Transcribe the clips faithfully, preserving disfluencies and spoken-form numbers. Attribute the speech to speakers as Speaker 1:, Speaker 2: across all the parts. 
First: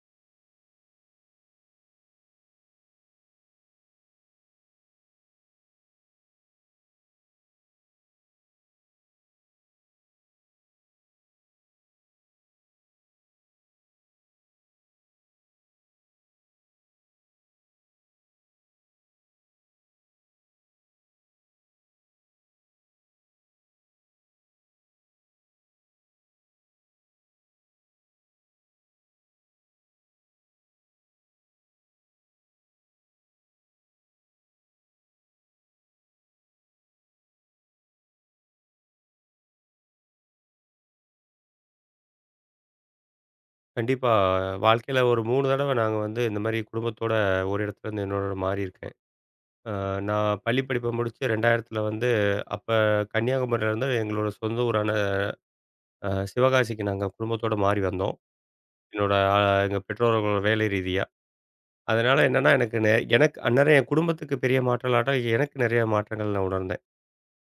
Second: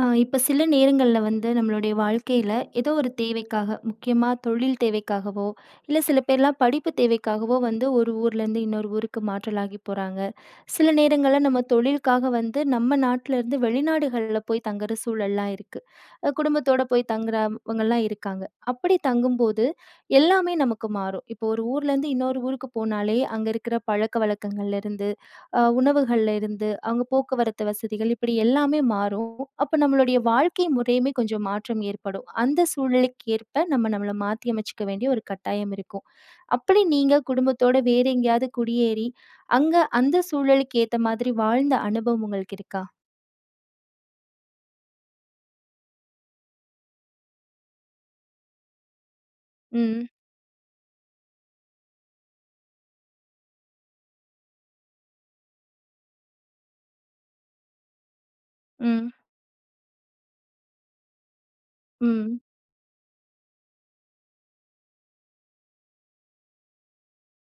Speaker 1: ஆ இப்ப சில நேரங்கள்ல வந்து நம்மளுடைய வாழ்க்கையில ஏதோ ஒரு தேவைக்காக, முக்கியமா தொழில் தேவைக்காகவோ, இல்ல சில பேர்லாம் படிப்பு தேவைக்காகவோ வந்து ஒரு ஊர்லேருந்து இன்னொரு ஊருக்கு மாற்றலாகி போறாங்க. சில நேரங்கள்ல நம்ம தொழிலுக்காக வந்து நம்ம நாட்டிலேருந்து வெளிநாடுகள்ல போய் தங்குற சூழல்லாம் இருக்கு. அ குடும்பத்தோட போய் தங்குறவங்கலாம் இருக்காங்க. அப்படி தங்கும்போது எல்லாமே நமக்கு மாறும். இப்போ ஒரு ஊர்லேருந்து இன்னொரு ஊருக்கு போனாலே, அங்க இருக்கிற பழக்கவழக்கங்கள்லேருந்து அ உணவுகள்ல இருந்து, அவங்க போக்குவரத்து வசதிகள் இப்படி எல்லாமே மாறும். அப்ப நம்மளுடைய வாழ்க்கை முறையுமே கொஞ்சம் மாற்றம் ஏற்படும். அந்த சூழ்நிலைக்கு ஏற்ப நம்ம நம்மள மாத்தி அமைச்சுக்க வேண்டிய ஒரு கட்டாயம் இருக்கும். அப்படி நீங்க குடும்பத்தோட வேற எங்கேயாவது குடியேறி, அங்க அந்த சூழலுக்கு ஏத்த மாதிரி வாழ்ந்த அனுபவம் உங்களுக்கு இருக்கா?
Speaker 2: கண்டிப்பா. வாழ்க்கையில ஒரு மூணு தடவ நாங்க வந்து இந்த மாரி குடும்பத்தோட ஒரு இடத்துலேருந்து இன்னொரு மாறி இருக்கேன். அ
Speaker 1: ம்,
Speaker 2: நான் பள்ளி படிப்ப முடிச்சு ரெண்டாயிரத்துல வந்து அப்ப கன்னியாகுமரியிலேருந்து எங்களோட சொந்த ஊரான அ சிவகாசிக்கு நாங்க குடும்பத்தோட மாறி வந்தோம்.
Speaker 1: ம்,
Speaker 2: என்னோட அ எங்க பெற்றோர்களோட வேலை ரீதியா. அதனால
Speaker 1: ம்.
Speaker 2: என்னன்னா எனக்கு நெ எனக்கு அந்நேரம் என் குடும்பத்துக்கு பெரிய மாற்றம் இல்லாட்டா, எனக்கு நெறைய மாற்றங்கள் நான் உணர்ந்தேன்.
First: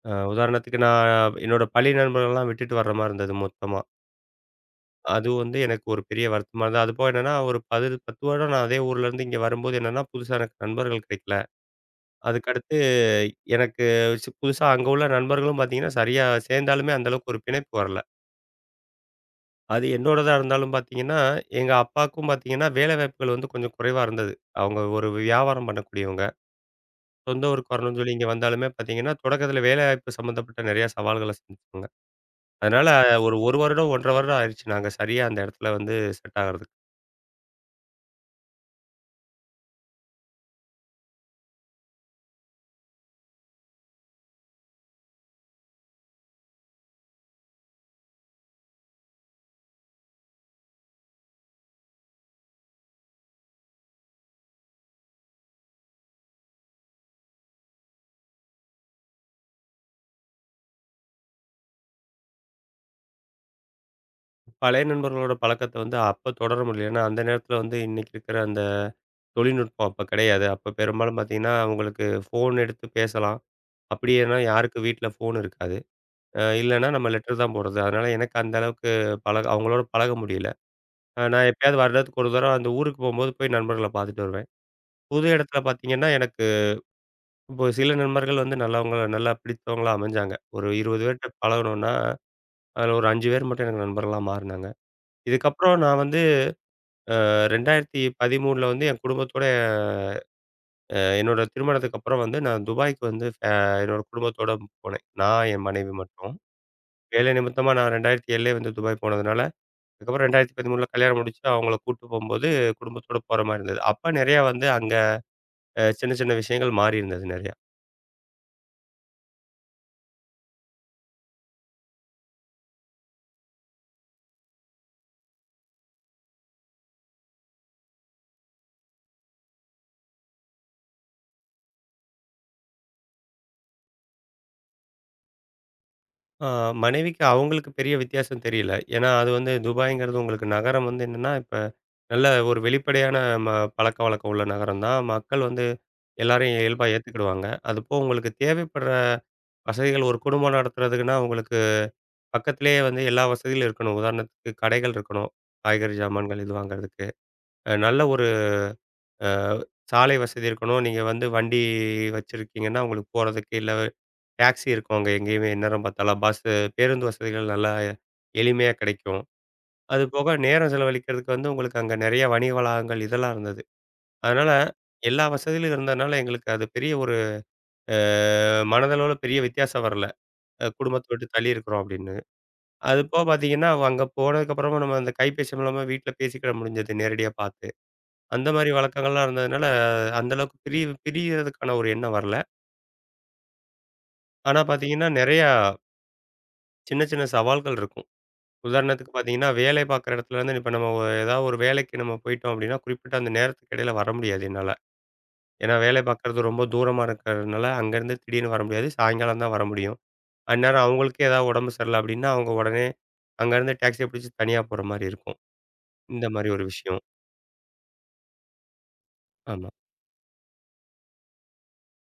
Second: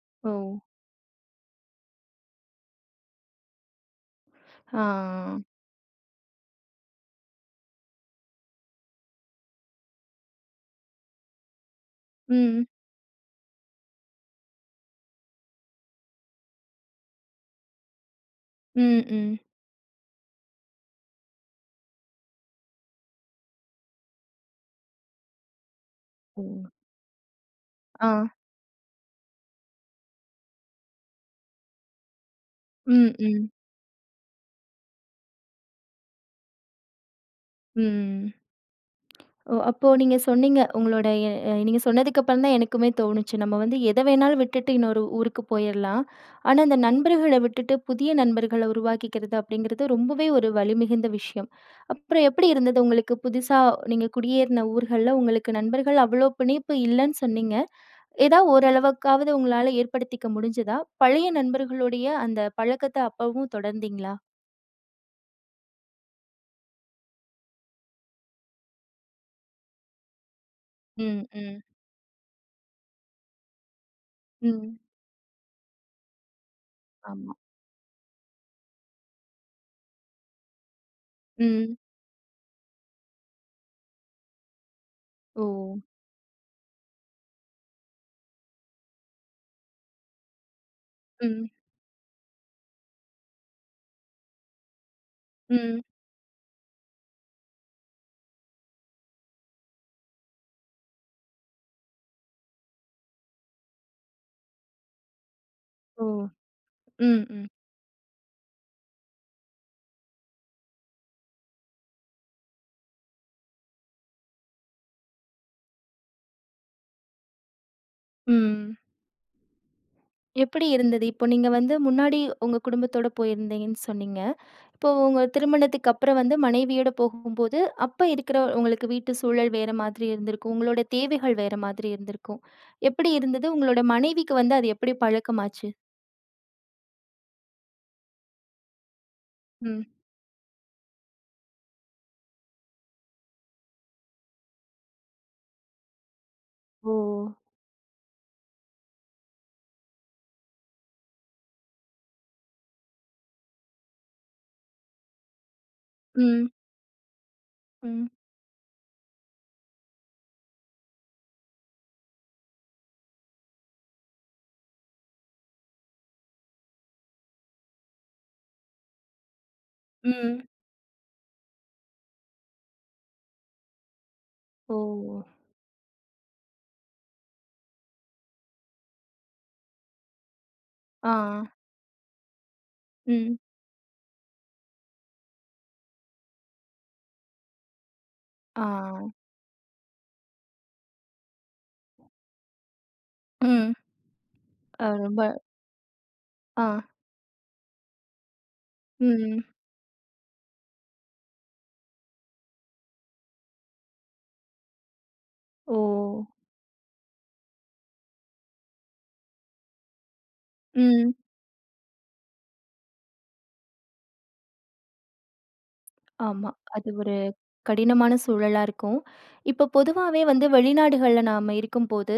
Speaker 2: அ
Speaker 1: ஓ!
Speaker 2: உதாரணத்துக்கு நான் என்னோட பள்ளி நண்பர்கள்லாம் விட்டுட்டு வர்ற மாரி இருந்தது மொத்தமா. அது
Speaker 1: ஆ.
Speaker 2: வந்து எனக்கு ஒரு பெரிய வருத்தமா இருந்தது. அதுபோக என்னன்னா, ஒரு பத்து, பத்து வருடம் நான் அதே ஊர்ல இருந்து இங்க வரும்போது என்னன்னா, புதுசா எனக்கு நண்பர்கள் கிடைக்கல.
Speaker 1: ம்,
Speaker 2: அதுக்கடுத்து எனக்கு சி புதுசா அங்க உள்ள நண்பர்களும் பார்த்தீங்கன்னா, சரியா சேர்ந்தாலுமே அந்த அளவுக்கு ஒரு பிணைப்பு வரல.
Speaker 1: ம், ம்.
Speaker 2: அது என்னோடதா இருந்தாலும் பார்த்தீங்கன்னா, எங்க அப்பாவுக்கும் பார்த்தீங்கன்னா, வேலை வாய்ப்புகள் வந்து கொஞ்சம் குறைவா இருந்தது. அவங்க ஒரு வியாபாரம் பண்ணக்கூடியவங்க.
Speaker 1: ஓ!
Speaker 2: சொந்த ஊருக்கு வரணும்னு
Speaker 1: ஆ.
Speaker 2: சொல்லி இங்க வந்தாலுமே பார்த்தீங்கன்னா, தொடக்கத்தில வேலைவாய்ப்பு சம்மந்தப்பட்ட நிறையா சவால்கள சந்திச்சாங்க. அதனால
Speaker 1: ம்,
Speaker 2: ஒரு
Speaker 1: ம்,
Speaker 2: 1 வருடம், ஒன்றே அரை வருடம் ஆயிருச்சு நாங்க சரியா அந்த இடத்துல வந்து செட் ஆகுறதுக்கு.
Speaker 1: ம். ஓ! அப்போ நீங்க சொன்னீங்க. உங்களோட எ அஹ் நீங்க சொன்னதுக்கு அப்புறம் தான் எனக்குமே தோணுச்சு. நம்ம வந்து எத வேணாலும் விட்டுட்டு இன்னொரு ஊருக்கு போயிரலாம். ஆனா, அந்த நண்பர்கள விட்டுட்டு புதிய நண்பர்கள உருவாக்கிக்கிறது அப்படிங்கிறது ரொம்பவே ஒரு வலிமிகுந்த விஷயம். அப்புறம் எப்படி இருந்தது உங்களுக்கு? புதுசா நீங்க குடியேறின ஊர்கள்ல உங்களுக்கு நண்பர்கள் அவ்வளோ பிணைப்பு இல்லன்னு சொன்னீங்க. ஏதாவது ஓரளவுக்காவது உங்களால ஏற்படுத்திக்க முடிஞ்சதா? பழைய நண்பர்களுடைய அந்த பழக்கத்த அப்பவும் தொடர்ந்தீங்களா?
Speaker 2: பழைய நண்பர்களோட பழக்கத்த வந்து அப்ப தொடர முடியல. ஏன்னா, அந்த நேரத்தில வந்து இன்னைக்கு இருக்கிற அந்த தொழில்நுட்பம் அப்ப கிடையாது. அப்ப பெரும்பாலும்
Speaker 1: ம்,
Speaker 2: பார்த்தீங்கன்னா,
Speaker 1: ம்.
Speaker 2: உங்களுக்கு ஃபோன் எடுத்து பேசலாம். அப்படியேன்னா
Speaker 1: ம்.
Speaker 2: யாருக்கு வீட்ல ஃபோன் இருக்காது. அ இல்லன்னா நம்ம
Speaker 1: ஆமா.
Speaker 2: லெட்டர் தான் போடுறது. அதனால எனக்கு அந்த அளவுக்கு பழக அவங்களோட பழக முடியல. அ நான்
Speaker 1: ம்.
Speaker 2: எப்பயாவது வருடத்துக்கு ஒரு தடவ அந்த ஊருக்கு போம்போது போய் நண்பர்கள பார்த்துட்டு வருவேன். புது
Speaker 1: ஓ!
Speaker 2: இடத்துல பார்த்தீங்கன்னா, எனக்கு இப்போ சில நண்பர்கள் வந்து நல்லவங்கள நல்லா பிடித்தவங்களா அமைஞ்சாங்க. ஒரு இருபது பேர்ட்ட
Speaker 1: ம்.
Speaker 2: பழகுனோம்னா, அதில ஒரு அஞ்சு பேர் மட்டும் எனக்கு நண்பர்களா மாறுனாங்க. இதுக்கப்புறம்
Speaker 1: ம்.
Speaker 2: நான் வந்து இரண்டாயிரத்து பதிமூணுல வந்து என் குடும்பத்தோட அ என்னோட திருமணத்துக்கு அப்புறம் வந்து நான் துபாய்க்கு வந்து ஃபே என்னோட குடும்பத்தோட போனேன். நான், என் மனைவி
Speaker 1: ஓ!
Speaker 2: மட்டும்.
Speaker 1: ம்,
Speaker 2: வேலை
Speaker 1: ம்,
Speaker 2: நிமித்தமா நான் இரண்டாயிரத்து ஏழுலே வந்து துபாய் போனதுனால, அதுக்கப்புறம் இரண்டாயிரத்து பதிமூணுல கல்யாணம் முடிச்சு அவங்கள கூட்டு போம்போது குடும்பத்தோட போற மாரி இருந்தது. அப்ப நெறையா வந்து அங்க அ சின்ன சின்ன விஷயங்கள் மாறி இருந்தது நெறையா.
Speaker 1: ம். எப்படி இருந்தது? இப்போ நீங்க வந்து முன்னாடி உங்க குடும்பத்தோட போயிருந்தீங்கன்னு சொன்னீங்க. இப்போ உங்க திருமணத்துக்கு அப்புறம் வந்து மனைவியோட போகும்போது, அப்ப இருக்கிற உங்களுக்கு வீட்டு சூழல் வேற மாதிரி இருந்திருக்கும். உங்களோட தேவைகள் வேற மாதிரி இருந்திருக்கும். எப்படி இருந்தது? உங்களோட மனைவிக்கு வந்து அது எப்படி பழக்கமாச்சு?
Speaker 2: அ மனைவிக்கு அவங்களுக்கு பெரிய வித்தியாசம் தெரியல. ஏன்னா அது வந்து
Speaker 1: ம்.
Speaker 2: துபாய்ங்கிறது உங்களுக்கு நகரம் வந்து என்னன்னா, இப்ப நல்ல ஒரு வெளிப்படையான ம பழக்கவழக்கம் உள்ள நகரம் தான். மக்கள் வந்து எல்லாரையும் இயல்பா
Speaker 1: ஓ!
Speaker 2: ஏத்துக்கிடுவாங்க. அதுபோக உங்களுக்கு தேவைப்படுற வசதிகள் ஒரு குடும்பம் நடத்துறதுக்குன்னா, உங்களுக்கு பக்கத்திலேயே வந்து எல்லா வசதிகளும் இருக்கணும். உதாரணத்துக்கு கடைகள் இருக்கணும். காய்கறி ஜாமான்கள்
Speaker 1: ம்,
Speaker 2: இது வாங்குறதுக்கு. அ நல்ல
Speaker 1: ம்,
Speaker 2: ஒரு அ சாலை வசதி இருக்கணும். நீங்க வந்து வண்டி வச்சிருக்கீங்கன்னா, உங்களுக்கு போறதுக்கு இல்ல டாக்ஸி இருக்கும். அங்க எங்கேயுமே எந்நேரம் பார்த்தாலும் பஸ்ஸு, பேருந்து வசதிகள் நல்லா எளிமையா கிடைக்கும். அதுபோக
Speaker 1: ம்.
Speaker 2: நேரம் செலவழிக்கிறதுக்கு வந்து உங்களுக்கு அங்க நெறைய வணிக வளாகங்கள் இதெல்லாம் இருந்தது. அதனால,
Speaker 1: ஓ!
Speaker 2: எல்லா வசதிகளும் இருந்ததுனால எங்களுக்கு அது பெரிய ஒரு அ மனதளவுல பெரிய வித்தியாசம் வரல. அ குடும்பத்த
Speaker 1: ஆ,
Speaker 2: விட்டு தள்ளி இருக்கிறோம் அப்படின்னு. அது போக
Speaker 1: ம்.
Speaker 2: பார்த்தீங்கன்னா, அங்க போனதுக்கப்புறமா நம்ம அந்த கைபேசி மூலமா வீட்ல பேசிக்கிட முடிஞ்சது நேரடியா பார்த்து. அந்த
Speaker 1: ஆ,
Speaker 2: மாரி வழக்கங்கள்லாம் இருந்ததுனால, அந்த அளவுக்கு பிரி பிரியறதுக்கான ஒரு எண்ணம் வரல.
Speaker 1: ம்.
Speaker 2: ஆனா
Speaker 1: அ
Speaker 2: பார்த்தீங்கன்னா,
Speaker 1: ரொம்ப
Speaker 2: நெறையா
Speaker 1: ஆ,
Speaker 2: சின்ன சின்ன சவால்கள் இருக்கும். உதாரணத்துக்கு
Speaker 1: ம்.
Speaker 2: பார்த்தீங்கன்னா, வேலை பார்க்குற இடத்துலருந்து இப்ப நம்ம ஒ ஏதாவது ஒரு வேலைக்கு நம்ம போயிட்டோம் அப்படின்னா, குறிப்பிட்ட அந்த நேரத்துக்கு இடையில வர முடியாது என்னால. ஏன்னா
Speaker 1: ஓ!
Speaker 2: வேலை பார்க்குறது ரொம்ப தூரமா இருக்கிறதுனால, அங்கேருந்து திடீர்னு வர முடியாது. சாயங்காலம் தான் வர முடியும். அந்நேரம்
Speaker 1: ம்.
Speaker 2: அவங்களுக்கே ஏதாவது உடம்பு சரியில்ல அப்டின்னா, அவங்க உடனே அங்கேருந்து டாக்ஸிய பிடிச்சு தனியா போற மாரி இருக்கும். இந்த மாரி
Speaker 1: ஆமா.
Speaker 2: ஒரு
Speaker 1: அது
Speaker 2: விஷயம்.
Speaker 1: ஒரு கடினமான சூழலா இருக்கும். இப்போ
Speaker 2: ஆமா,
Speaker 1: பொதுவாவே வந்து வெளிநாடுகள்ல நாம இருக்கும்போது,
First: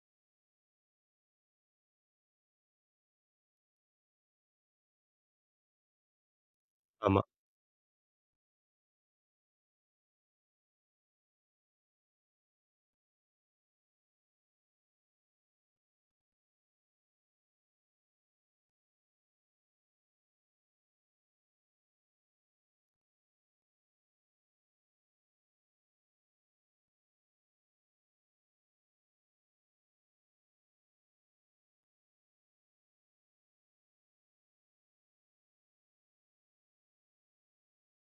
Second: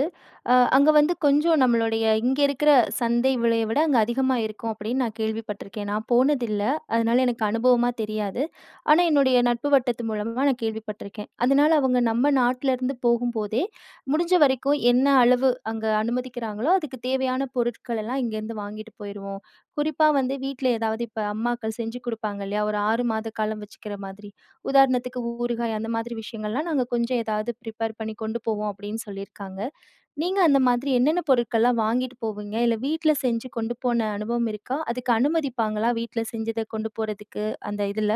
Speaker 1: அ அங்க வந்து கொஞ்சம் நம்மளுடைய இங்க இருக்கிற சந்தை விலைய விட அங்க அதிகமா இருக்கும் அப்படின்னு நான் கேள்விப்பட்டிருக்கேன். நான் போனதில்ல.
Speaker 2: ஆமா.
Speaker 1: அதனால எனக்கு அனுபவமா தெரியாது. ஆனா என்னுடைய நட்பு வட்டத்து மூலமா நான் கேள்விப்பட்டிருக்கேன். அதனால அவங்க நம்ம நாட்டிலருந்து போகும்போதே, முடிஞ்ச வரைக்கும் என்ன அளவு அங்க அனுமதிக்கிறாங்களோ, அதுக்கு தேவையான பொருட்கள் எல்லாம் இங்கேருந்து வாங்கிட்டு போயிருவோம். குறிப்பா வந்து வீட்ல ஏதாவது இப்ப அம்மாக்கள் செஞ்சு குடுப்பாங்க இல்லையா? ஒரு ஆறு மாத காலம் வச்சுக்கிற மாதிரி. உதாரணத்துக்கு ஊறுகாய் அந்த மாதிரி விஷயங்கள்லாம் நாங்க கொஞ்சம் ஏதாவது ப்ரிப்பேர் பண்ணி கொண்டு போவோம் அப்படின்னு சொல்லியிருக்காங்க. நீங்க அந்த மாதிரி என்னென்ன பொருட்கள்லாம் வாங்கிட்டு போவீங்க? இல்ல வீட்ல செஞ்சு கொண்டு போன அனுபவம் இருக்கா? அதுக்கு அனுமதிப்பாங்களா வீட்ல செஞ்சத கொண்டு போறதுக்கு அந்த இதுல?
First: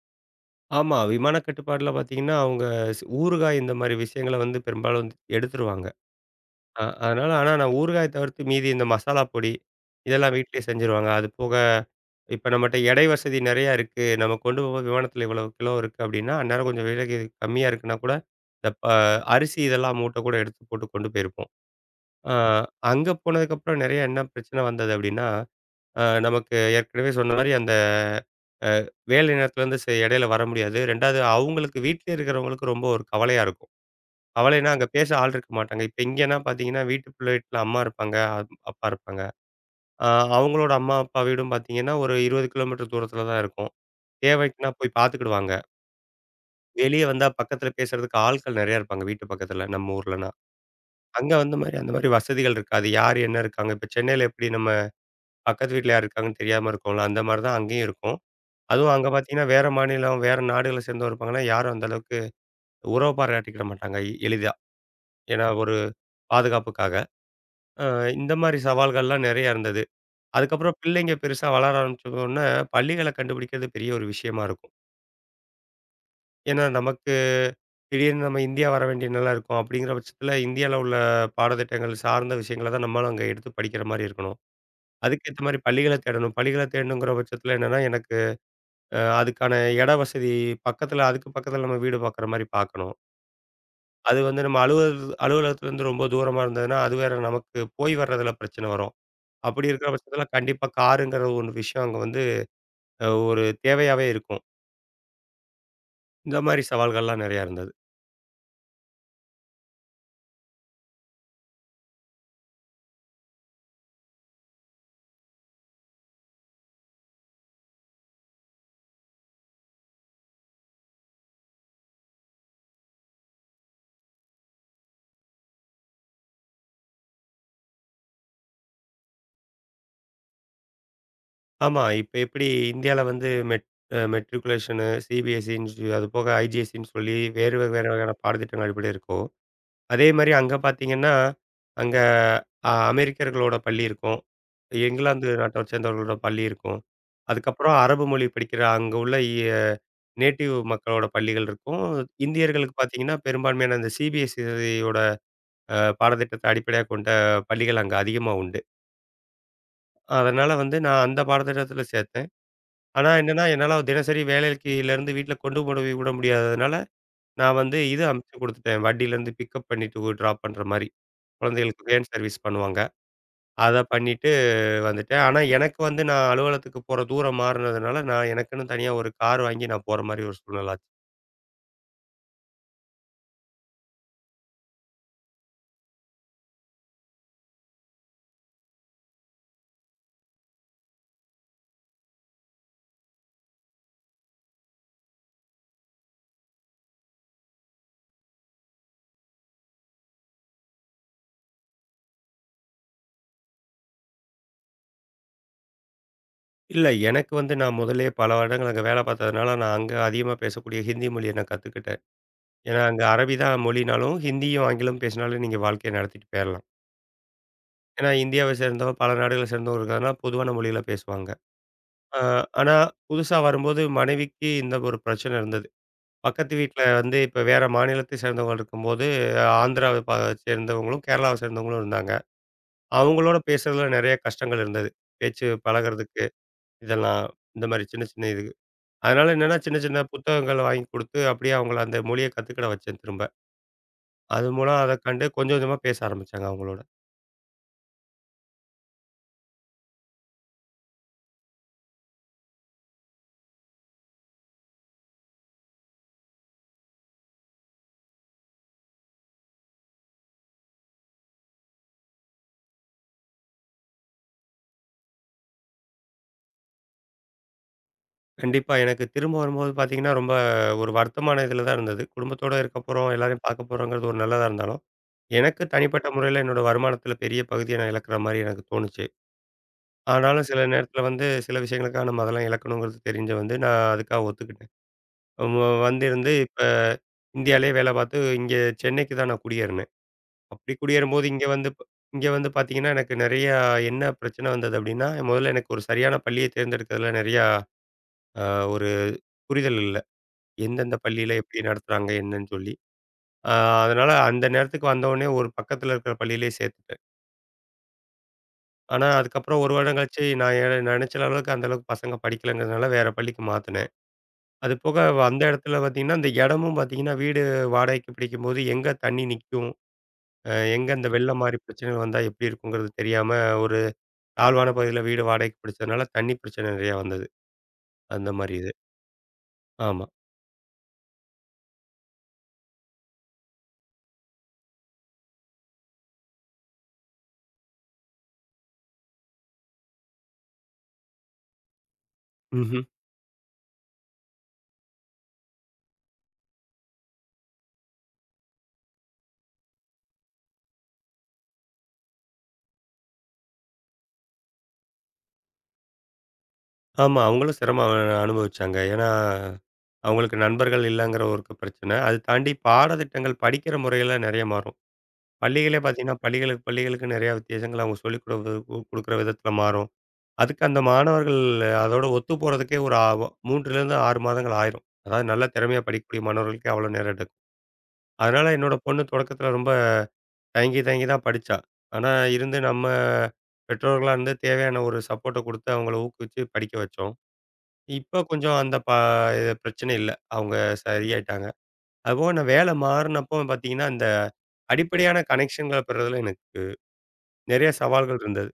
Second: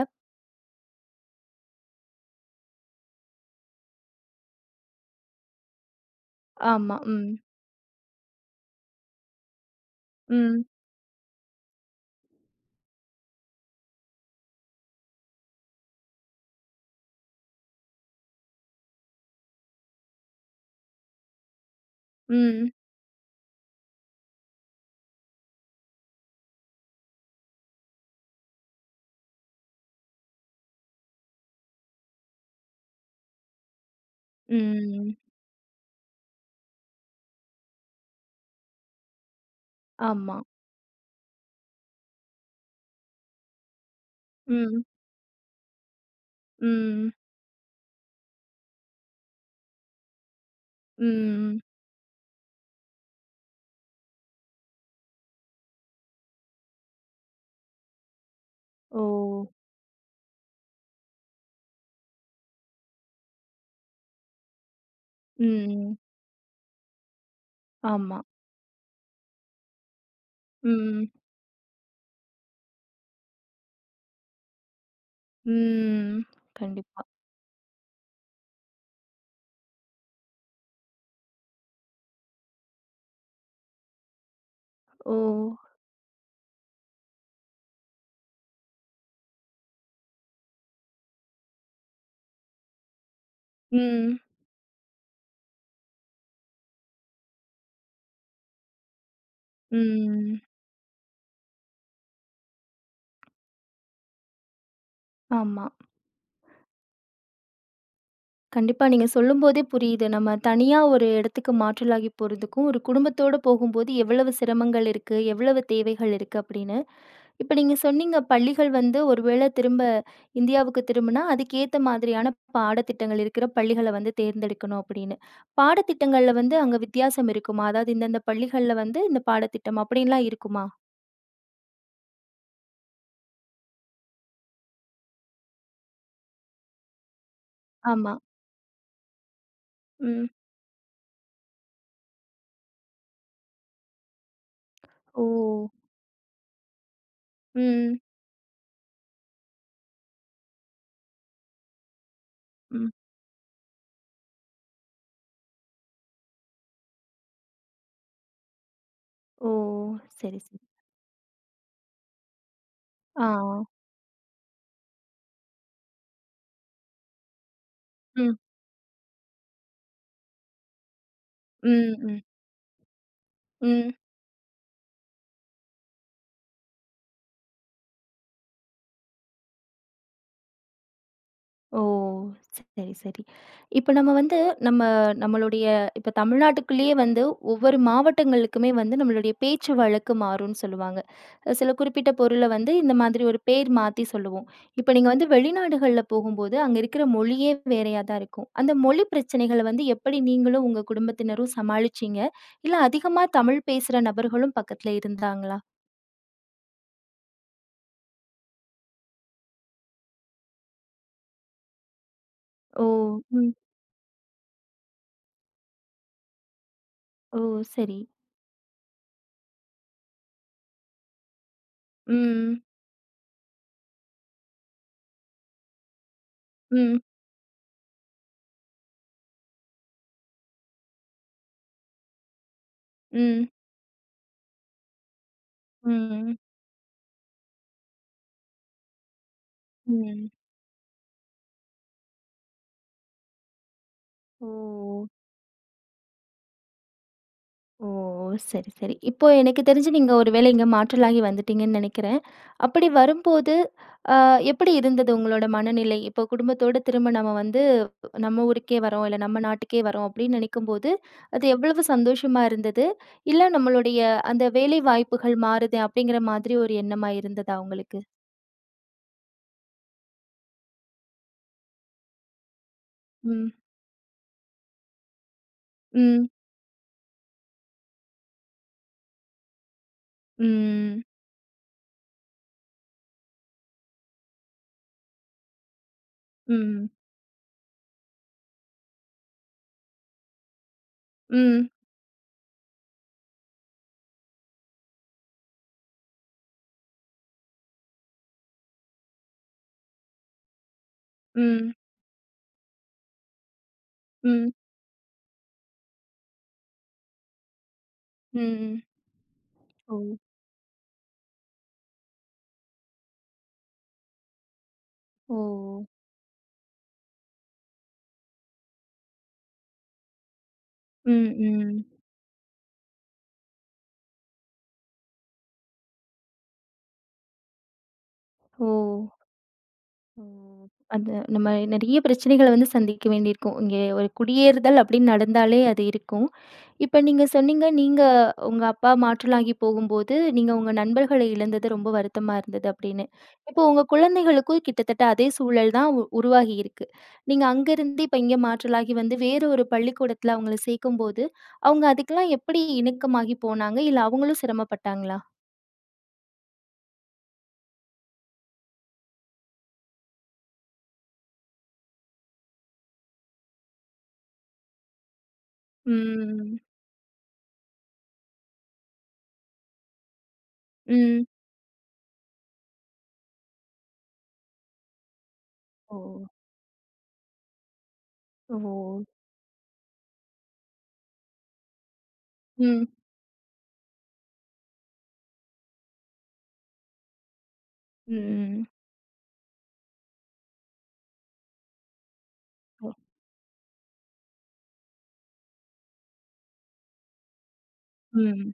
Speaker 2: ஆமா. விமான கட்டுப்பாடுல பார்த்தீங்கன்னா, அவங்க ஸ் ஊறுகாய் இந்த மாரி விஷயங்கள வந்து பெரும்பாலும் வந்து எடுத்துருவாங்க. அ
Speaker 1: ஆமா.
Speaker 2: அதனால
Speaker 1: ம்.
Speaker 2: ஆனா நான் ஊறுகாய தவிர்த்து மீதி இந்த மசாலா பொடி, இதெல்லாம் வீட்லயே
Speaker 1: ம்.
Speaker 2: செஞ்சுருவாங்க. அது போக இப்ப நம்மட்ட எடை வசதி நெறையா இருக்கு. நம்ம கொண்டு போம்போது விமானத்தில இவ்வளோ கிலோ இருக்கு அப்டின்னா, அந்நேரம் கொஞ்சம் விலைக்கு கம்மியா இருக்குன்னா கூட, இந்த ப அரிசி இதெல்லாம் மூட்ட கூட எடுத்து போட்டு கொண்டு போயிருப்போம். அ
Speaker 1: ம்.
Speaker 2: அங்க போனதுக்கப்புறம் நெறையா என்ன பிரச்சனை வந்தது அப்டின்னா, அ நமக்கு ஏற்கனவே சொன்ன மாரி அந்த வேலை நேரத்துலேருந்து செ இடையில வர முடியாது. ரெண்டாவது அவங்களுக்கு வீட்ல இருக்கிறவங்களுக்கு ரொம்ப ஒரு கவலையா இருக்கும். கவலைன்னா அங்க பேச
Speaker 1: ம்.
Speaker 2: ஆள் இருக்க மாட்டாங்க. இப்ப இங்கன்னா பார்த்தீங்கன்னா, வீட்டுக்குள்ள வீட்ல அம்மா இருப்பாங்க, அப் அப்பா இருப்பாங்க. அ
Speaker 1: ஆமா.
Speaker 2: அவங்களோட அம்மா, அப்பா வீடும் பார்த்தீங்கன்னா, ஒரு இருபது கிலோமீட்டர் தூரத்தில தான் இருக்கும். தேவைக்குன்னா
Speaker 1: ம்.
Speaker 2: போய் பார்த்துக்கிடுவாங்க. வெளிய
Speaker 1: ம்.
Speaker 2: வந்தா பக்கத்தில பேசுறதுக்கு ஆட்கள் நெறையா இருப்பாங்க, வீட்டு பக்கத்தில நம்ம ஊர்லன்னா. அங்க வந்து
Speaker 1: ம்.
Speaker 2: மாரி அந்த மாரி வசதிகள் இருக்காது. யார் என்ன இருக்காங்க? இப்ப சென்னையில எப்படி நம்ம பக்கத்து வீட்ல யார் இருக்காங்கன்னு தெரியாம இருக்கோம்ல, அந்த மாரி தான் அங்கேயும் இருக்கும். அதுவும்
Speaker 1: ஓ!
Speaker 2: அங்க பார்த்தீங்கன்னா, வேற மாநிலம், வேற நாடுகள சேர்ந்தவங்க இருப்பாங்கன்னா, யாரும் அந்த அளவுக்கு உறவு பாராட்டிக்கிட மாட்டாங்க எளிதா. ஏன்னா ஒரு
Speaker 1: ம்.
Speaker 2: பாதுகாப்புக்காக. அ
Speaker 1: ஆமா.
Speaker 2: இந்த மாரி சவால்கள்லாம் நெறையா இருந்தது. அதுக்கப்புறம்
Speaker 1: ம்.
Speaker 2: பிள்ளைங்க பெருசா வளர ஆரம்பிச்சோனே, பள்ளிகள கண்டுபிடிக்கிறது பெரிய ஒரு விஷயமா இருக்கும்.
Speaker 1: ம்.
Speaker 2: ஏன்னா,
Speaker 1: கண்டிப்பா.
Speaker 2: நமக்கு திடீர்னு நம்ம இந்தியா வர வேண்டிய நிலை இருக்கும். அப்படிங்கிற பட்சத்தில இந்தியால உள்ள பாடத்திட்டங்கள் சார்ந்த விஷயங்கள தான் நம்மளும் அங்க எடுத்து படிக்கிற மாரி இருக்கணும்.
Speaker 1: ஓ!
Speaker 2: அதுக்கேத்த மாரி பள்ளிகள தேடணும். பள்ளிகள தேடணுங்கிற பட்சத்தில என்னன்னா, எனக்கு அ அதுக்கான இட வசதி பக்கத்தில அதுக்கு பக்கத்தில நம்ம வீடு பாக்குற மாரி பாக்கணும்.
Speaker 1: ம்.
Speaker 2: அது வந்து நம்ம அலுவல் அலுவலகத்திலேருந்து ரொம்ப தூரமா இருந்ததுன்னா, அது வேற நமக்கு போய் வர்றதில பிரச்சனை வரும். அப்படி இருக்கிற பட்சத்தில
Speaker 1: ம்.
Speaker 2: கண்டிப்பா காருங்கிற ஒரு விஷயம் அங்க வந்து அ ஒரு தேவையாவே இருக்கும்.
Speaker 1: ஆமா.
Speaker 2: இந்த மாரி சவால்கள்லாம் நெறையா இருந்தது.
Speaker 1: கண்டிப்பா. நீங்க சொல்லும்போதே புரியுது. நம்ம தனியா ஒரு இடத்துக்கு மாற்றலாகி போறதுக்கும், ஒரு குடும்பத்தோட போகும்போது எவ்வளவு சிரமங்கள் இருக்கு, எவ்வளவு தேவைகள் இருக்கு அப்படின்னு. இப்ப நீங்க சொன்னீங்க பள்ளிகள் வந்து ஒருவேளை திரும்ப இந்தியாவுக்கு திரும்புனா, அதுக்கேத்த மாதிரியான பாடத்திட்டங்கள் இருக்கிற பள்ளிகள வந்து தேர்ந்தெடுக்கணும் அப்படின்னு. பாடத்திட்டங்கள்ல வந்து அங்க வித்தியாசம் இருக்குமா? அதாவது இந்தந்த பள்ளிகள்ல வந்து இந்த பாடத்திட்டம் அப்படின்லாம் இருக்குமா?
Speaker 2: ஆமா, இப்ப எப்படி இந்தியால வந்து மெட் அ மெட்ரிகுலேஷனு, சிபிஎஸ்இன்னு அது போக ஐஜிஎஸ்இன்னு சொல்லி வேறு வெவ்வேறு வகையான
Speaker 1: ஆமா.
Speaker 2: பாடத்திட்டங்கள் எப்படி இருக்கோ, அதே
Speaker 1: ம்.
Speaker 2: மாரி அங்க பார்த்தீங்கன்னா, அங்க அ அமெரிக்கர்களோட பள்ளி இருக்கும்.
Speaker 1: ஓ!
Speaker 2: இங்கிலாந்து நாட்டை சேர்ந்தவர்களோட பள்ளி இருக்கும். அதுக்கப்புறம்
Speaker 1: ம்.
Speaker 2: அரபு மொழி படிக்கிற அங்க உள்ள இ நேட்டிவ் மக்களோட பள்ளிகள் இருக்கும். இந்தியர்களுக்கு
Speaker 1: ம்.
Speaker 2: பார்த்தீங்கன்னா, பெரும்பான்மையான அந்த சிபிஎஸ்இயோட அ பாடத்திட்டத்த அடிப்படையாகக் கொண்ட பள்ளிகள் அங்க அதிகமா உண்டு.
Speaker 1: ஓ! சரி,
Speaker 2: அதனால
Speaker 1: சரி.
Speaker 2: வந்து நான் அந்த பாடத்திட்டத்துல சேர்த்தேன். ஆனா
Speaker 1: ஆ.
Speaker 2: என்னன்னா, என்னால தினசரி வேலைக்கிலேருந்து வீட்ல கொண்டு போய் விட முடியாததுனால, நான் வந்து இது
Speaker 1: ம்.
Speaker 2: அமைச்சு குடுத்துட்டேன். வண்டியிலேருந்து பிக்கப் பண்ணிட்டு டிராப் பண்ற மாரி. குழந்தைகளுக்கு
Speaker 1: ம்,
Speaker 2: வேன்
Speaker 1: ம்.
Speaker 2: சர்வீஸ் பண்ணுவாங்க. அத
Speaker 1: ம்.
Speaker 2: பண்ணிட்டு வந்துட்டேன். ஆனா எனக்கு வந்து நான் அலுவலகத்துக்கு போற தூரம் மாறுனதுனால, நான் எனக்குன்னு தனியா ஒரு கார் வாங்கி நான் போற மாரி ஒரு சூழ்நிலை ஆச்சு.
Speaker 1: ஓ! சரி, சரி. இப்ப நம்ம வந்து நம்ம நம்மளுடைய இப்ப தமிழ்நாட்டுக்குள்ளேயே வந்து ஒவ்வொரு மாவட்டங்களுக்குமே வந்து நம்மளுடைய பேச்சு வழக்கு மாறும்னு சொல்லுவாங்க. அஹ் சில குறிப்பிட்ட பொருள வந்து இந்த மாதிரி ஒரு பேர் மாத்தி சொல்லுவோம். இப்ப நீங்க வந்து வெளிநாடுகள்ல போகும்போது, அங்க இருக்கிற மொழியே வேறையா தான் இருக்கும். அந்த மொழி பிரச்சனைகள வந்து எப்படி நீங்களும் உங்க குடும்பத்தினரும் சமாளிச்சீங்க? இல்ல அதிகமா தமிழ் பேசுற நபர்களும் பக்கத்துல இருந்தாங்களா?
Speaker 2: இல்ல எனக்கு வந்து நான் முதல்லயே பல வருடங்கள் அங்க வேலை பார்த்ததுனால, நான் அங்க அதிகமா பேசக்கூடிய ஹிந்தி மொழிய நான் கத்துக்கிட்டேன். ஏன்னா,
Speaker 1: ஓ!
Speaker 2: அங்க அரபி
Speaker 1: ம்.
Speaker 2: தான் மொழினாலும், ஹிந்தியும், ஆங்கிலமும் பேசினாலும் நீங்க வாழ்க்கைய நடத்திட்டு போயிரலாம்.
Speaker 1: ஓ! சரி.
Speaker 2: ஏன்னா, இந்தியாவை சேர்ந்தவங்க, பல நாடுகளை சேர்ந்தவங்க இருக்கிறதுனால பொதுவான மொழியில பேசுவாங்க. ஆ
Speaker 1: ம்.
Speaker 2: ஆனா, புதுசா வரும்போது மனைவிக்கு இந்த ஒரு பிரச்சனை இருந்தது. பக்கத்து வீட்ல
Speaker 1: ம்.
Speaker 2: வந்து இப்ப வேற மாநிலத்தை சேர்ந்தவங்க இருக்கும்போது, அஹ் ஆந்திராவை ப சேர்ந்தவங்களும், கேரளாவை சேர்ந்தவங்களும் இருந்தாங்க. அவங்களோட
Speaker 1: ம்.
Speaker 2: பேசுறதுல நெறைய கஷ்டங்கள் இருந்தது. பேச்சு பழகுறதுக்கு,
Speaker 1: ம்.
Speaker 2: இதெல்லாம் இந்த மாரி சின்ன சின்ன இது. அதனால என்னன்னா, சின்ன சின்ன
Speaker 1: ம்.
Speaker 2: புத்தகங்கள் வாங்கி குடுத்து, அப்படியே அவங்கள அந்த மொழிய கத்துக்கிட வச்சேன் திரும்ப. அது
Speaker 1: ஓ!
Speaker 2: மூலம் அத கண்டு கொஞ்சம் கொஞ்சமா பேச ஆரம்பிச்சாங்க அவங்களோட.
Speaker 1: ஓ! சரி, சரி. இப்போ எனக்கு தெரிஞ்சு நீங்க ஒருவேளை இங்க மாற்றலாகி வந்துட்டீங்கன்னு நெனைக்கிறேன். அப்படி வரும்போது, அ எப்படி இருந்தது உங்களோட மனநிலை? இப்போ குடும்பத்தோட திரும்ப நம்ம வந்து நம்ம ஊருக்கே வரோம், இல்ல நம்ம நாட்டுக்கே வரோம் அப்படின்னு நெனைக்கும்போது, அது எவ்வளவு சந்தோஷமா இருந்தது? இல்ல நம்மளுடைய அந்த வேலை வாய்ப்புகள் மாறுதே அப்படிங்கிற மாதிரி ஒரு எண்ணமா இருந்ததா உங்களுக்கு?
Speaker 2: கண்டிப்பா எனக்கு திரும்ப வரும்போது பார்த்தீங்கன்னா, ரொம்ப ஒரு வருத்தமான இதில தான் இருந்தது. குடும்பத்தோட இருக்க போறோம், எல்லாரையும்
Speaker 1: ம்,
Speaker 2: பார்க்க போறோங்கிறது ஒரு நல்லதா இருந்தாலும், எனக்கு தனிப்பட்ட
Speaker 1: ம்,
Speaker 2: முறையில என்னோட வருமானத்தில பெரிய பகுதிய நான் இழக்கிற மாரி எனக்கு தோணுச்சு. ஆனாலும் சில நேரத்தில
Speaker 1: ம்,
Speaker 2: வந்து சில விஷயங்களுக்காக நம்ம அதெல்லாம் இழக்கணுங்கிறது தெரிஞ்சு வந்து நான் அதுக்காக ஒத்துக்கிட்டேன். வ வந்திருந்து இப்ப
Speaker 1: ம்,
Speaker 2: இந்தியாவிலேயே வேலை பார்த்து இங்கே சென்னைக்கு தான் நான் குடியேறினேன். அப்படி குடியேறும்போது இங்க வந்து
Speaker 1: ம்,
Speaker 2: ப் இங்க வந்து பார்த்தீங்கன்னா, எனக்கு நெறையா என்ன பிரச்சனை வந்தது அப்படின்னா, முதல்ல எனக்கு ஒரு சரியான பள்ளிய தேர்ந்தெடுக்கிறதுல நெறையா அ ஒரு புரிதல் இல்ல. எந்தெந்த பள்ளியில எப்படி
Speaker 1: ம்,
Speaker 2: நடத்துறாங்க என்னன்னு சொல்லி. அ அதனால
Speaker 1: ம்,
Speaker 2: அந்த
Speaker 1: ம்,
Speaker 2: நேரத்துக்கு வந்தவுடனே ஒரு பக்கத்தில இருக்கிற பள்ளியிலேயே சேர்த்துட்டேன்.
Speaker 1: ம்.
Speaker 2: ஆனா அதுக்கப்புறம் ஒரு வருடம்
Speaker 1: ஓ!
Speaker 2: கழிச்சு நான் எ நெனைச்ச அளவுக்கு அந்த அளவுக்கு பசங்க படிக்கலங்கிறதுனால வேற பள்ளிக்கு மாத்துனேன். அது போக
Speaker 1: ஓ!
Speaker 2: அந்த இடத்துல பார்த்தீங்கன்னா, அந்த இடமும் பார்த்தீங்கன்னா, வீடு வாடகைக்கு பிடிக்கும்போது எங்க தண்ணி நிக்கும்? அ எங்க இந்த
Speaker 1: ம்,
Speaker 2: வெள்ளம் மாரி
Speaker 1: ம்.
Speaker 2: பிரச்சனைகள் வந்தா எப்படி இருக்குங்கிறது தெரியாம ஒரு தாழ்வான பகுதியில வீடு வாடகைக்கு பிடிச்சதுனால தண்ணி பிரச்சனை நிறையா வந்தது. அந்த மாரி
Speaker 1: ஓ!
Speaker 2: இது. ஆமா.
Speaker 1: ம். அந்த நம்ம நெறைய பிரச்சனைகள வந்து சந்திக்க வேண்டியிருக்கும். இங்கே ஒரு குடியேறுதல் அப்படின்னு நடந்தாலே அது இருக்கும். இப்ப நீங்க சொன்னீங்க, நீங்க உங்க அப்பா மாற்றலாகி போகும்போது, நீங்க உங்க நண்பர்களை இழந்தது ரொம்ப வருத்தமா இருந்தது
Speaker 2: ம்ஹ்ம்.
Speaker 1: அப்படின்னு. இப்போ உங்க குழந்தைகளுக்கும் கிட்டத்தட்ட அதே சூழல் தான் உ உருவாகி இருக்கு. நீங்க அங்கருந்து இப்ப இங்க மாற்றலாகி வந்து வேற ஒரு பள்ளிக்கூடத்துல அவங்கள சேர்க்கும்போது, அவங்க அதுக்கெல்லாம் எப்படி இணக்கமாகி போனாங்க? இல்ல அவங்களும் சிரமப்பட்டாங்களா?
Speaker 2: ஆமா. அவங்களும் சிரமம் அ அனுபவிச்சாங்க. ஏன்னா, அவங்களுக்கு நண்பர்கள் இல்லங்கிற ஒரு க பிரச்சனை. அது தாண்டி பாடத்திட்டங்கள் படிக்கிற முறையில நெறைய மாறும். பள்ளிகளே பார்த்தீங்கன்னா,
Speaker 1: ம்.
Speaker 2: பள்ளிகளுக்கு பள்ளிகளுக்கு நிறையா வித்தியாசங்கள் அவங்க சொல்லிக் குடு கு குடுக்குற விதத்தில மாறும். அதுக்கு அந்த
Speaker 1: ம்.
Speaker 2: மாணவர்கள் அதோட ஒத்து போறதுக்கே ஒரு ஆ 3லேருந்து ஆறு மாதங்கள் ஆயிரும். அதாவது நல்ல திறமையா
Speaker 1: ஓ!
Speaker 2: படிக்கக்கூடிய மாணவர்களுக்கே அவ்வளோ நேரம் எடுக்கும். அதனால என்னோட பொண்ணு
Speaker 1: ஓ!
Speaker 2: தொடக்கத்தில ரொம்ப தயங்கி, தயங்கி தான் படிச்சா. ஆனா, இருந்து நம்ம
Speaker 1: ம்.
Speaker 2: பெற்றோர்களா இருந்து தேவையான ஒரு சப்போர்ட்ட குடுத்து அவங்கள ஊக்குவிச்சு படிக்க வச்சோம். இப்ப கொஞ்சம்
Speaker 1: ம்.
Speaker 2: அந்த ப இது பிரச்சனை இல்ல. அவங்க சரியாயிட்டாங்க. அதுபோக நான் வேலை
Speaker 1: ம்.
Speaker 2: மாறுனப்போ பார்த்தீங்கன்னா, இந்த அடிப்படையான கனெக்ஷன்கள பெறுறதுல எனக்கு நெறைய சவால்கள் இருந்தது.
Speaker 1: ம்.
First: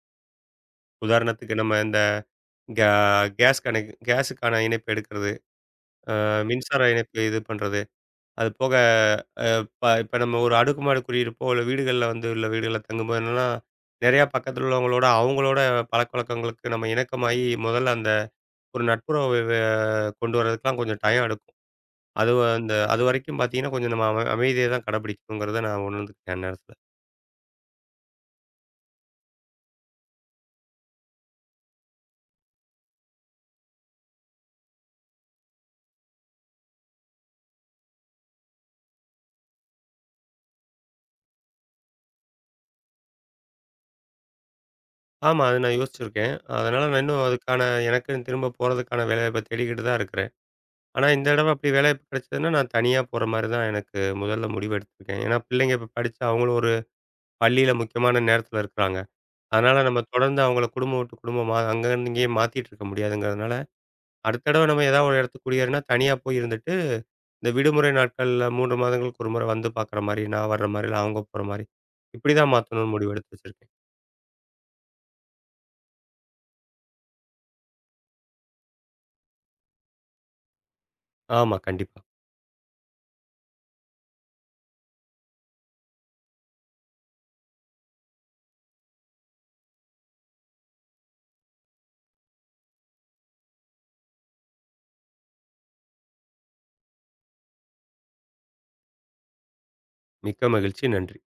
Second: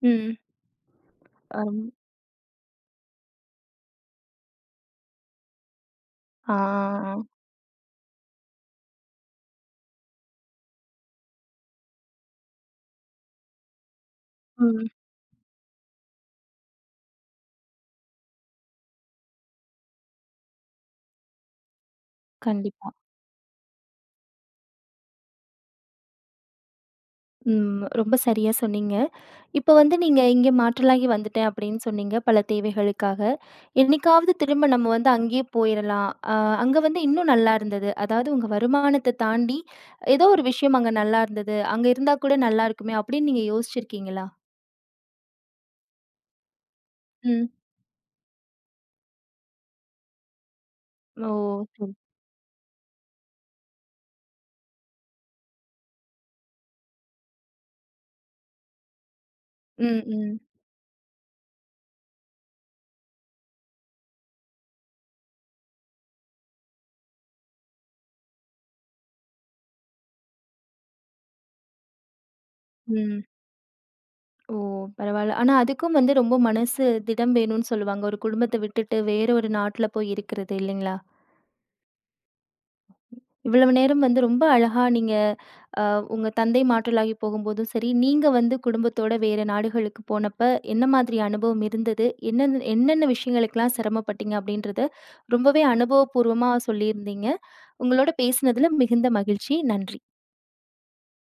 Speaker 1: ம்.
Speaker 2: உதாரணத்துக்கு நம்ம
Speaker 1: அம்
Speaker 2: இந்த கே கேஸ் கனெக் கேஸுக்கான இணைப்பு எடுக்கிறது, அ
Speaker 1: ஆ.
Speaker 2: மின்சார இணைப்பு இது பண்றது, அது போக இப்ப இப்ப நம்ம ஒரு அடுக்குமாடி குடியிருப்போ, இல்ல வீடுகள்ல வந்து உள்ள வீடுகள்ல தங்கும்போது என்னன்னா, நெறையா பக்கத்துல
Speaker 1: ம்.
Speaker 2: உள்ளவங்களோட, அவங்களோட பழக்கவழக்கங்களுக்கு நம்ம இணக்கமாயி, முதல்ல அந்த ஒரு நட்புறவு வெ கொண்டு வரதுக்குலாம் கொஞ்சம் டைம் எடுக்கும். அது வ- அந்த
Speaker 1: கண்டிப்பா.
Speaker 2: அதுவரைக்கும் பார்த்தீங்கன்னா, கொஞ்சம் நம்ம அம அமைதிய தான் கடைபிடிக்கணுங்கிறத நான் உணர்ந்துக்கிட்டேன் அந்நேரத்துல.
Speaker 1: ம். ரொம்ப சரியா சொன்னீங்க. இப்ப வந்து நீங்க இங்க மாற்றலாகி வந்துட்டேன் அப்படின்னு சொன்னீங்க, பல தேவைகளுக்காக. என்னைக்காவது திரும்ப நம்ம வந்து அங்கேயே போயிரலாம். அ அங்க வந்து இன்னும் நல்லா இருந்தது. அதாவது உங்க வருமானத்த தாண்டி ஏதோ ஒரு விஷயம் அங்க நல்லா இருந்தது. அங்க இருந்தா கூட நல்லா இருக்குமே அப்படின்னு நீங்க யோசிச்சிருக்கீங்களா?
Speaker 2: ஆமா, அது நான் யோசிச்சிருக்கேன். அதனால நான் இன்னும்
Speaker 1: ம்.
Speaker 2: அதுக்கான எனக்குன்னு திரும்ப போறதுக்கான வேலைவாய்ப்ப தேடிக்கிட்டு தான் இருக்கிறேன். ஆனா இந்த
Speaker 1: ஓ!
Speaker 2: தடவ அப்படி
Speaker 1: சரி.
Speaker 2: வேலைவாய்ப்பு கிடைச்சதுன்னா, நான் தனியா போற மாரி தான் எனக்கு முதல்ல முடிவு எடுத்திருக்கேன். ஏன்னா பிள்ளைங்க இப்ப படிச்சு அவங்களும் ஒரு பள்ளியில முக்கியமான நேரத்துல இருக்கிறாங்க. அதனால நம்ம
Speaker 1: ம், ம்,
Speaker 2: தொடர்ந்து அவங்கள குடும்பம் விட்டு குடும்பமா அங்க இங்கேயே மாத்திட்டு இருக்க முடியாதுங்கிறதுனால, அடுத்த தடவ நம்ம ஏதாவது ஒரு இடத்துக்கு குடியேறினா, தனியா போய் இருந்துட்டு, இந்த விடுமுறை நாட்கள்ல மூன்று மாதங்களுக்கு ஒரு முறை வந்து பார்க்குற மாரி, நான் வர்ற மாரி, இல்ல அவங்க போற மாரி, இப்படிதான் மாத்தணும்னு முடிவு
Speaker 1: ம்.
Speaker 2: எடுத்து வச்சிருக்கேன்.
Speaker 1: ஓ! பரவால்ல. ஆனா அதுக்கும் வந்து ரொம்ப மனசு திடம் வேணும்னு சொல்லுவாங்க. ஒரு குடும்பத்த விட்டுட்டு வேற ஒரு நாட்ல போய் இருக்கிறது இல்லைங்களா?
Speaker 2: ஆமா, கண்டிப்பா.
Speaker 1: இவ்வளவு நேரம் வந்து ரொம்ப அழகா நீங்க அ உங்க தந்தை மாற்றலாகி போகும்போதும் சரி, நீங்க வந்து குடும்பத்தோட வேற நாடுகளுக்கு போனப்ப என்ன மாதிரி அனுபவம் இருந்தது? என்னென்ன என்னென்ன விஷயங்களுக்கெல்லாம் சிரமப்பட்டீங்க அப்படின்றத ரொம்பவே அனுபவபூர்வமா சொல்லியிருந்தீங்க. உங்களோட பேசினதுல மிகுந்த மகிழ்ச்சி. நன்றி.
Speaker 2: மிக்க மகிழ்ச்சி. நன்றி.